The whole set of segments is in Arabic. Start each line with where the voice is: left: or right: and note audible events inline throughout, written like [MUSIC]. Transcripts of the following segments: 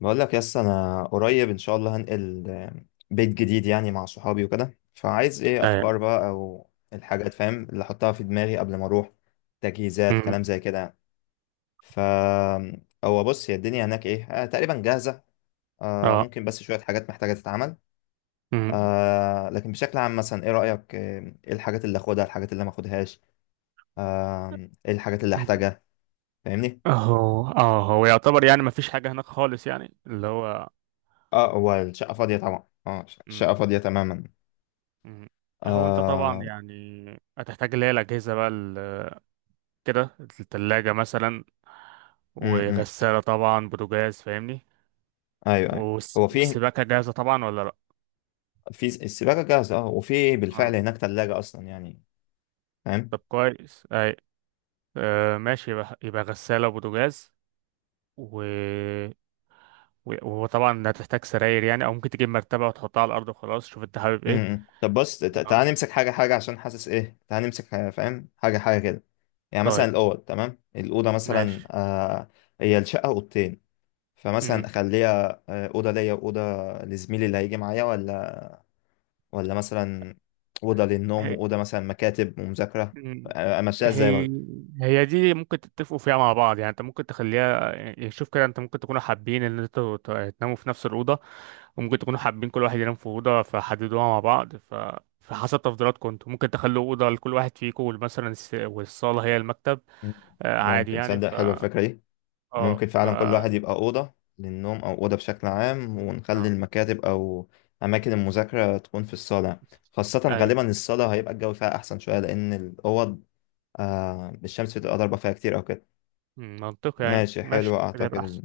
left: بقول لك يس انا قريب ان شاء الله هنقل بيت جديد، يعني مع صحابي وكده. فعايز ايه؟
right: ايوه.
left: افكار بقى او الحاجات، فاهم، اللي احطها في دماغي قبل ما اروح. تجهيزات، كلام
right: أمم.
left: زي كده. ف هو بص، هي الدنيا هناك ايه؟ تقريبا جاهزة. آه،
right: اه.
left: ممكن بس شوية حاجات محتاجة تتعمل.
right: أمم.
left: آه، لكن بشكل عام مثلا ايه رأيك؟ ايه الحاجات اللي اخدها، الحاجات اللي ما اخدهاش، آه ايه الحاجات اللي
right: أمم.
left: احتاجها؟ فاهمني؟
right: هو يعتبر يعني ما فيش حاجة هناك خالص يعني اللي هو.
left: اه، هو الشقة فاضية طبعا. اه،
right: أمم.
left: الشقة فاضية تماما.
right: أمم. هو انت طبعا
left: آه.
right: يعني هتحتاج اللي هي الأجهزة بقى كده. التلاجة مثلا
left: م- م-
right: وغسالة طبعا بوتاجاز فاهمني.
left: ايوه ايوه. هو في
right: والسباكة جاهزة طبعا ولا لأ؟
left: في السباكه جاهزه اه، وفي
right: اه
left: بالفعل هناك ثلاجه اصلا، يعني. فاهم.
right: طب كويس. اي، آه ماشي. يبقى غسالة وبوتاجاز. و و- وطبعا هتحتاج سراير يعني، او ممكن تجيب مرتبة وتحطها على الارض وخلاص. شوف انت حابب
left: امم.
right: ايه.
left: إمم. طب بص، تعال
right: اه
left: نمسك حاجه عشان حاسس ايه. تعال نمسك حاجة، فاهم، حاجه كده. يعني مثلا
right: طيب
left: الاوض تمام، الاوضه مثلا
right: ماشي.
left: آه، هي الشقه اوضتين. فمثلا
right: مم.
left: اخليها اوضه ليا واوضه لزميلي اللي هيجي معايا، ولا ولا مثلا اوضه للنوم
right: هي
left: واوضه مثلا مكاتب ومذاكره.
right: مم.
left: آه، امشيها ازاي
right: هي
left: برضه؟
right: هي دي ممكن تتفقوا فيها مع بعض يعني. انت ممكن تخليها يعني، شوف كده، انت ممكن تكونوا حابين ان انتوا تناموا في نفس الأوضة، وممكن تكونوا حابين كل واحد ينام في أوضة، فحددوها مع بعض. فحسب تفضيلاتكم انتوا ممكن تخلوا أوضة لكل واحد فيكم، مثلا والصالة هي المكتب.
left: مم.
right: آه، عادي
left: ممكن،
right: يعني.
left: تصدق
right: ف
left: حلوه الفكره دي.
right: اه
left: ممكن
right: ف
left: فعلا كل واحد يبقى أوضة للنوم أو أوضة بشكل عام، ونخلي
right: لا.
left: المكاتب أو أماكن المذاكرة تكون في الصالة، خاصة
right: ايوه.
left: غالبا الصالة هيبقى الجو فيها أحسن شوية، لأن الأوض آه الشمس بتبقى ضاربة فيها كتير أو كده.
right: مم، منطقي يعني،
left: ماشي،
right: ماشي
left: حلو،
right: كده يبقى
left: أعتقد
right: احسن.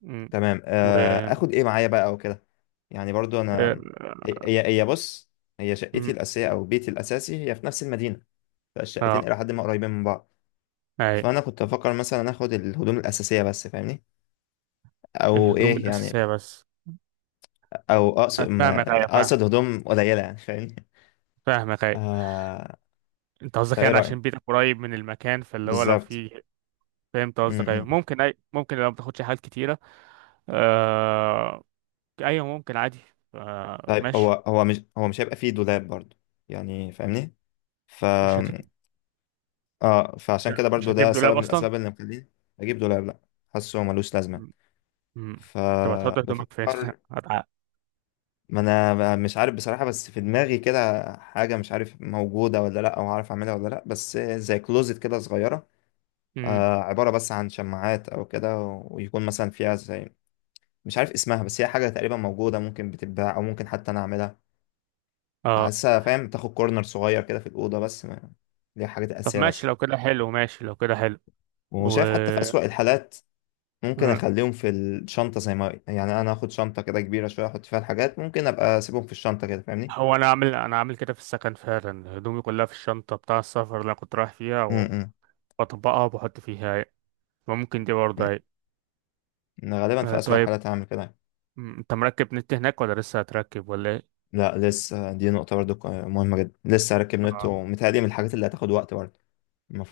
right: مم.
left: تمام.
right: و
left: آه، آخد إيه معايا بقى أو كده؟ يعني برضو
right: آه،
left: أنا، هي بص، هي شقتي
right: مم.
left: الأساسية أو بيتي الأساسي هي في نفس المدينة. فالشقتين
right: اه
left: إلى حد ما قريبين من بعض.
right: أيوة.
left: فأنا كنت أفكر مثلا آخد الهدوم الأساسية بس، فاهمني؟ أو
right: الهدوم
left: إيه يعني؟
right: الأساسية بس.
left: او اقصد
right: فاهمك
left: ما-
right: أيوة فاهم.
left: اقصد هدوم قليله يعني، فاهمني؟
right: فاهمك أيوة.
left: آه،
right: أنت قصدك
left: فايه
right: يعني
left: رايك؟
right: عشان بيتك قريب من المكان، فاللي هو لو
left: بالظبط.
right: في. فهمت
left: م-
right: قصدك أيوة.
left: م.
right: ممكن، أي ممكن لو ما بتاخدش حاجات كتيرة. آه، أيوة ممكن عادي. آه،
left: طيب، هو
right: ماشي.
left: هو مش هو مش هيبقى فيه دولاب برضو، يعني فاهمني؟ ف
right: مش هت...
left: اه،
right: مش,
left: فعشان
right: ه...
left: كده
right: مش
left: برضو ده
right: هتجيب دولاب
left: سبب من
right: أصلا.
left: الاسباب اللي مخليني اجيب دولاب، لا. حاسه هو ملوش لازمه.
right: م. م. طب هتحط هدومك فين؟
left: فبفكر،
right: [LAUGHS] هتع-
left: ما انا مش عارف بصراحه. بس في دماغي كده حاجه، مش عارف موجوده ولا لا، او عارف اعملها ولا لا، بس زي كلوزت كده صغيره.
right: م.
left: آه، عباره بس عن شماعات او كده، ويكون مثلا فيها زي، مش عارف اسمها، بس هي حاجة تقريبا موجودة، ممكن بتتباع أو ممكن حتى أنا أعملها.
right: اه
left: فحاسسها، فاهم، تاخد كورنر صغير كده في الأوضة، بس ما دي حاجات
right: طب
left: أساسية
right: ماشي
left: بس.
right: لو كده حلو، ماشي لو كده حلو. و
left: وشايف حتى في أسوأ الحالات ممكن
right: م.
left: أخليهم في الشنطة، زي ما، يعني أنا هاخد شنطة كده كبيرة شوية أحط فيها الحاجات، ممكن أبقى أسيبهم في الشنطة كده، فاهمني؟
right: هو انا عامل كده في السكن فعلا، هدومي كلها في الشنطه بتاع السفر اللي انا كنت رايح فيها.
left: امم.
right: بطبقها وبحط فيها هاي. ممكن دي برضه هاي.
left: أنا غالبا
right: آه
left: في أسوأ
right: طيب.
left: الحالات هعمل كده.
right: م، انت مركب نت هناك ولا لسه هتركب ولا ايه؟
left: لا، لسه. دي نقطة برضو مهمة جدا. لسه هركب نت،
right: آه.
left: ومتهيألي من الحاجات اللي هتاخد وقت برضو.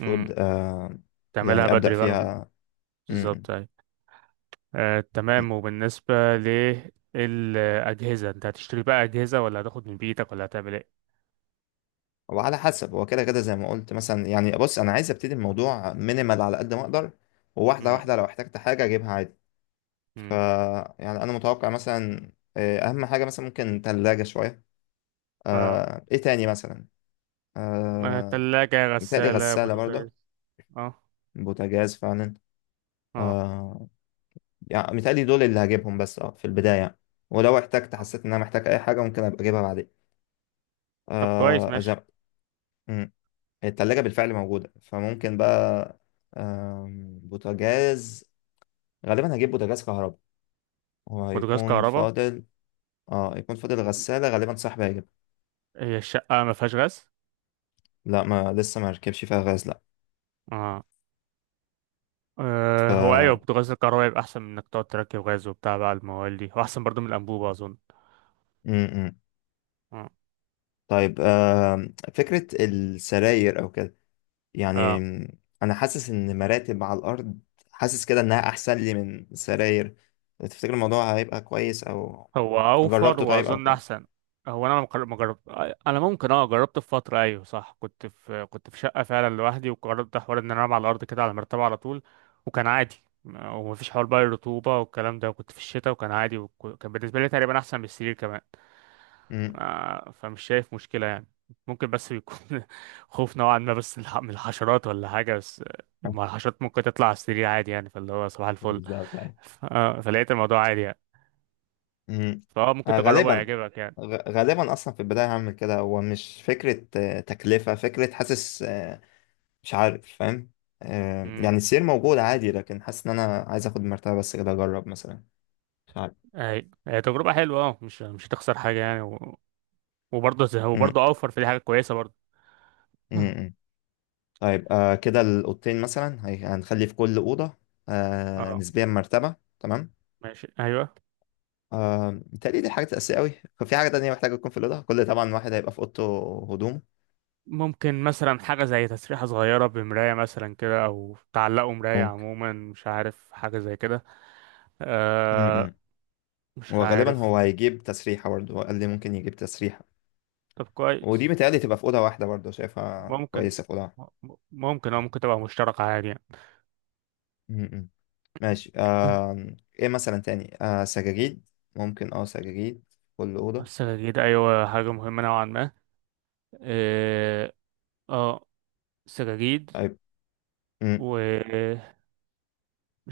right: م،
left: آه،
right: تعملها
left: يعني أبدأ
right: بدري بقى.
left: فيها. م- م.
right: بالظبط هاي. آه تمام. وبالنسبة للأجهزة، انت هتشتري بقى أجهزة ولا هتاخد من بيتك ولا هتعمل ايه؟
left: هو على حسب. هو كده كده زي ما قلت مثلا، يعني بص انا عايز ابتدي الموضوع مينيمال على قد ما اقدر، وواحده
right: م،
left: واحده لو احتجت حاجه اجيبها عادي. ف
right: م،
left: يعني انا متوقع مثلا اهم حاجه مثلا ممكن ثلاجه شويه.
right: اه.
left: آه، ايه تاني مثلا؟
right: آه،
left: آه،
right: تلاجة
left: متهيألي
right: غسالة
left: غساله
right: بوتاجاز.
left: برضه،
right: اه.
left: بوتاجاز فعلا.
right: اه.
left: آه، يعني متهيألي دول اللي هجيبهم بس اه في البدايه يعني. ولو احتجت،
right: آه.
left: حسيت ان انا محتاج اي حاجه، ممكن ابقى اجيبها بعدين.
right: طب كويس
left: آه، زي
right: ماشي.
left: التلاجة بالفعل موجودة، فممكن بقى آم، بوتاجاز. غالبا هجيب بوتاجاز كهرباء،
right: بوتاجاز
left: وهيكون
right: كهرباء.
left: فاضل. اه، يكون فاضل غسالة غالبا صاحبي هيجيب.
right: هي الشقة ما فيهاش غاز؟
left: لا، ما لسه ما ركبش فيها غاز، لا.
right: اه
left: ف
right: أه. هو أيوة بوتاجاز الكهرباء يبقى أحسن من إنك تقعد تركب غاز وبتاع بقى الموال دي، وأحسن برضو من الأنبوبة أظن.
left: م- م.
right: أه
left: طيب آم، فكرة السراير او كده، يعني
right: أه.
left: م، انا حاسس ان مراتب على الارض حاسس كده انها احسن لي من سراير. تفتكر الموضوع هيبقى كويس او
right: هو أوفر
left: جربته طيب او
right: وأظن
left: كده؟
right: أحسن. هو أنا مقر- ما جرب. أنا ممكن أه جربت في فترة، أيوة صح، كنت في شقة فعلا لوحدي، وجربت حوار إن أنا أنام على الأرض كده على المرتبة على طول. وكان عادي. ومفيش حوار بقى الرطوبة والكلام ده، وكنت في الشتاء وكان عادي. وكان بالنسبة لي تقريبا أحسن من السرير كمان.
left: م.
right: آه، فمش شايف مشكلة يعني. ممكن بس يكون [LAUGHS] خوف نوعا ما بس من الحشرات ولا حاجة، بس آه، ما
left: [LAUGHS]
right: الحشرات ممكن تطلع على السرير عادي يعني، فاللي هو صباح الفل.
left: بالظبط.
right: آه، فلقيت الموضوع عادي يعني.
left: مم.
right: فهو ممكن
left: آه،
right: تجربه،
left: غالبا،
right: هيعجبك يعني.
left: غالبا اصلا في البدايه هعمل كده. هو مش فكره تكلفه فكره، حاسس آه، مش عارف، فاهم؟ آه،
right: امم.
left: يعني السير موجود عادي، لكن حاسس ان انا عايز اخد مرتبه بس كده اجرب مثلا. مش عارف.
right: هي تجربة حلوة اه، مش هتخسر حاجة يعني، و...
left: مم.
right: وبرضه اوفر في، دي حاجة كويسة برضه.
left: مم.
right: مم.
left: مم. طيب آه، كده الاوضتين مثلا هنخلي في كل اوضه آه،
right: اه
left: نسبيا مرتبه، تمام.
right: ماشي ايوه.
left: آه، متهيألي دي حاجة أساسية أوي. في حاجة تانية محتاجة تكون في الأوضة؟ كل طبعا واحد هيبقى في أوضته. هدوم.
right: ممكن مثلا حاجة زي تسريحة صغيرة بمراية مثلا كده، او تعلقوا مراية
left: ممكن.
right: عموما، مش عارف، حاجة زي كده.
left: م-
right: آه،
left: م.
right: مش
left: وغالبا
right: عارف.
left: هو هيجيب تسريحة برضه، هو قال لي ممكن يجيب تسريحة.
right: طب
left: ودي
right: كويس.
left: متهيألي تبقى في أوضة واحدة برضه، شايفها
right: ممكن،
left: كويسة في أوضة واحدة.
right: ممكن او ممكن تبقى مشتركة عادي يعني.
left: م- م. ماشي. آه، إيه مثلا تاني؟ آه، سجاجيد. ممكن أه سجاجيد، كل أوضة.
right: السجاجيد ايوه، حاجة مهمة نوعا ما. اه. آه، سجاجيد.
left: طيب. م.
right: ومش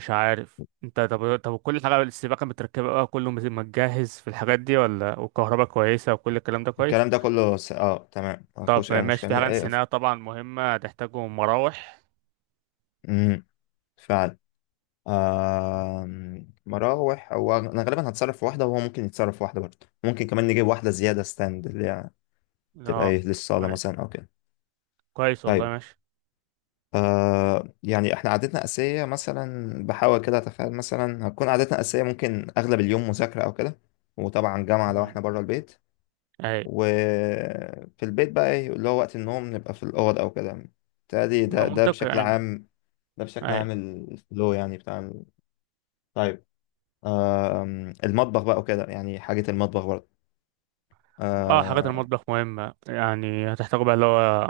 right: عارف انت، طب كل حاجة السباكة متركبة بقى، كله متجهز في الحاجات دي ولا؟ والكهرباء كويسة وكل الكلام ده كويس؟
left: الكلام ده كله س أه تمام،
right: طب
left: مفهوش أي
right: ماشي. في
left: مشكلة.
right: حاجة
left: إيه ف
right: نسيناها طبعا مهمة هتحتاجهم، مراوح.
left: م. فعلا. آه، مراوح. هو أنا غالبا هتصرف في واحدة وهو ممكن يتصرف في واحدة برضه، ممكن كمان نجيب واحدة زيادة ستاند، اللي هي تبقى
right: اه
left: إيه،
right: طب
left: للصالة
right: كويس.
left: مثلا أو كده.
right: كويس والله،
left: طيب.
right: ماشي.
left: آه، يعني احنا عادتنا أساسية مثلا، بحاول كده أتخيل مثلا هتكون عادتنا أساسية. ممكن أغلب اليوم مذاكرة أو كده، وطبعا جامعة لو
right: مم.
left: احنا بره البيت.
right: اي.
left: وفي البيت بقى إيه اللي هو وقت النوم نبقى في الأوض أو كده. تادي
right: ما
left: ده
right: منطقي
left: بشكل
right: يعني.
left: عام. بشكل
right: اي.
left: عام الفلو يعني بتاع ال- طيب آم، المطبخ بقى وكده. يعني حاجة المطبخ برضه
right: اه حاجات
left: آه.
right: المطبخ مهمة يعني، هتحتاجوا بقى اللي هو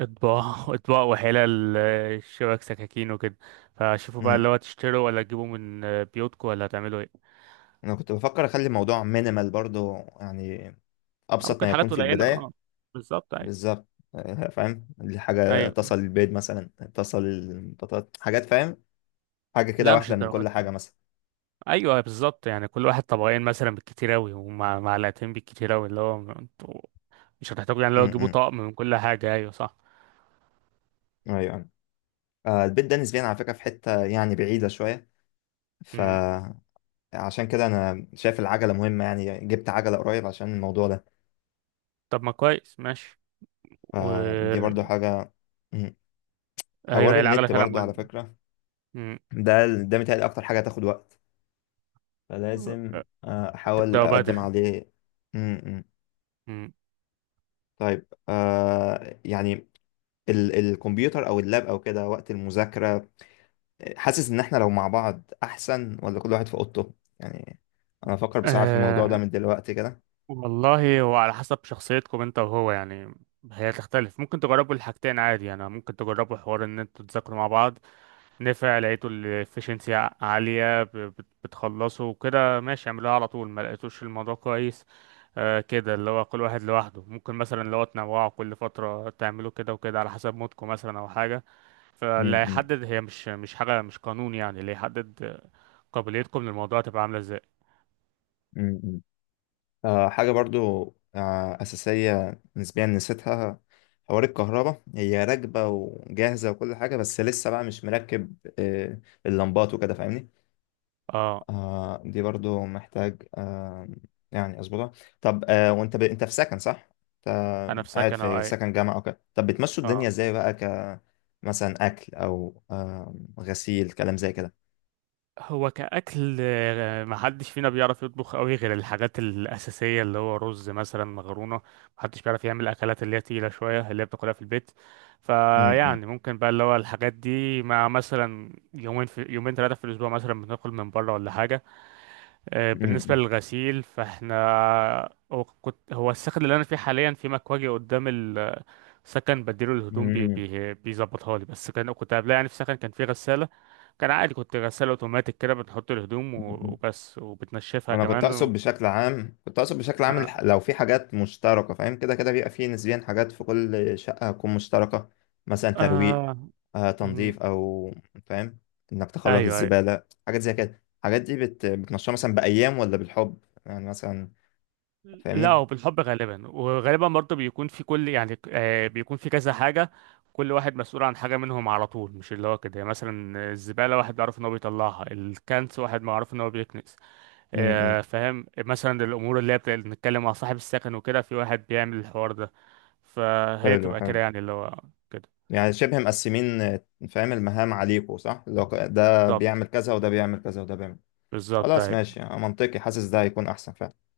right: اطباق [LAUGHS] اطباق وحلال آه، شبك سكاكين وكده. فشوفوا بقى
left: مم.
right: اللي هو تشتروا ولا تجيبوا من آه، بيوتكم ولا هتعملوا ايه.
left: أنا كنت بفكر أخلي الموضوع مينيمال برضه يعني،
right: آه،
left: أبسط
right: ممكن
left: ما يكون
right: حاجات
left: في
right: قليلة اه.
left: البداية.
right: بالظبط ايوه
left: بالظبط. آه، فاهم، دي حاجة
right: ايوه.
left: تصل البيض مثلا، تصل البطاط، حاجات فاهم، حاجة كده
right: لا مش
left: واحدة من
right: الدرجات.
left: كل حاجة مثلا.
right: ايوه بالظبط، يعني كل واحد طبقين مثلا بالكتير اوي، ومع معلقتين بالكتير اوي، اللي هو انتوا مش هتحتاجوا يعني اللي هو تجيبوا
left: امم.
right: طقم من كل حاجة. ايوه صح.
left: ايوه. آه، البيت ده نسبيا على فكرة في حتة يعني بعيدة شوية.
right: مم.
left: فعشان كده أنا شايف العجلة مهمة، يعني جبت عجلة قريب عشان الموضوع ده.
right: طب ما كويس ماشي. و
left: فدي برضو حاجة. مم. حوار
right: ايوه، هي العجلة
left: النت
right: فعلا
left: برضو على
right: مهمة.
left: فكرة،
right: مم.
left: ده متهيألي أكتر حاجة هتاخد وقت. فلازم آه، أحاول
right: تبدأوا
left: أقدم
right: بدري.
left: عليه. امم.
right: مم.
left: طيب آه، يعني الكمبيوتر او اللاب او كده وقت المذاكره، حاسس ان احنا لو مع بعض احسن، ولا كل واحد في اوضته؟ يعني انا بفكر بصراحه في الموضوع ده
right: أه
left: من دلوقتي كده.
right: والله، هو على حسب شخصيتكم انت وهو يعني، هي تختلف. ممكن تجربوا الحاجتين عادي يعني. ممكن تجربوا حوار ان انتوا تذاكروا مع بعض، نفع لقيتوا الافشنسي عالية بتخلصوا وكده ماشي اعملوها على طول. ما لقيتوش الموضوع كويس أه كده، اللي هو كل واحد لوحده. ممكن مثلا اللي هو تنوعوا كل فترة تعملوا كده وكده على حسب مودكم مثلا او حاجة.
left: م-
right: فاللي
left: م-
right: هيحدد، هي مش حاجة، مش قانون يعني، اللي هيحدد قابليتكم للموضوع تبقى عاملة ازاي.
left: م- م. آه، حاجه برضو آه اساسيه نسبيا نسيتها، حوار الكهرباء. هي راكبه وجاهزه وكل حاجه، بس لسه بقى مش مركب آه اللمبات وكده، فاهمني؟
right: اه
left: آه، دي برضو محتاج آه، يعني اظبطها. طب آه، وانت ب انت في سكن صح؟ انت
right: انا في
left: قاعد
right: سكن او
left: في
right: اي.
left: سكن جامعة او كده. طب بتمشوا الدنيا
right: اه
left: ازاي بقى ك مثلا اكل او آه غسيل، كلام زي كده؟
right: هو كأكل آه، محدش فينا بيعرف يطبخ قوي غير الحاجات الأساسية، اللي هو رز مثلا، مكرونة. محدش بيعرف يعمل أكلات اللي هي تقيلة شوية اللي هي بتاكلها في البيت.
left: م- م-
right: فيعني ممكن بقى اللي هو الحاجات دي، مع مثلا يومين في يومين 3 في الأسبوع مثلا بناكل من بره ولا حاجة. آه، بالنسبة
left: م-
right: للغسيل فاحنا، هو السكن اللي انا فيه حاليا في مكواجي قدام السكن بديله الهدوم، بي
left: م-
right: بي بيظبطها لي. بس كان كنت قبلها يعني في السكن كان في غسالة. كان عادي. كنت غسالة اوتوماتيك كده، بنحط الهدوم
left: م- م-
right: وبس، وبتنشفها
left: انا كنت
right: كمان
left: اقصد
right: و...
left: بشكل عام، كنت اقصد بشكل عام
right: آه.
left: لو في حاجات مشتركه، فاهم؟ كده كده بيبقى في نسبيا حاجات في كل شقه هتكون مشتركه. مثلا ترويق،
right: آه.
left: آه،
right: مم.
left: تنظيف او، فاهم، انك تخرج
right: ايوه ايوه.
left: الزباله، حاجات زي كده. الحاجات دي بت بتنشرها مثلا بايام ولا بالحب يعني مثلا؟
right: لا
left: فاهمني؟
right: هو بالحب غالبا، وغالبا برضه بيكون في كل يعني آه، بيكون في كذا حاجة. كل واحد مسؤول عن حاجة منهم على طول، مش اللي هو كده يعني. مثلا الزبالة واحد بيعرف ان هو بيطلعها، الكنس واحد معروف ان هو بيكنس.
left: امم. إمم.
right: آه، فاهم مثلا الأمور اللي هي اللي بنتكلم مع صاحب السكن وكده في واحد بيعمل الحوار ده. فهي
left: حلو،
right: بتبقى
left: حلو.
right: كده يعني اللي هو كده.
left: يعني شبه مقسمين آه، فاهم، المهام عليكوا صح؟ لو ده
right: بالظبط،
left: بيعمل كذا، وده بيعمل كذا، وده بيعمل.
right: بالظبط
left: خلاص
right: اهي.
left: ماشي، يعني منطقي. حاسس ده هيكون احسن فعلا.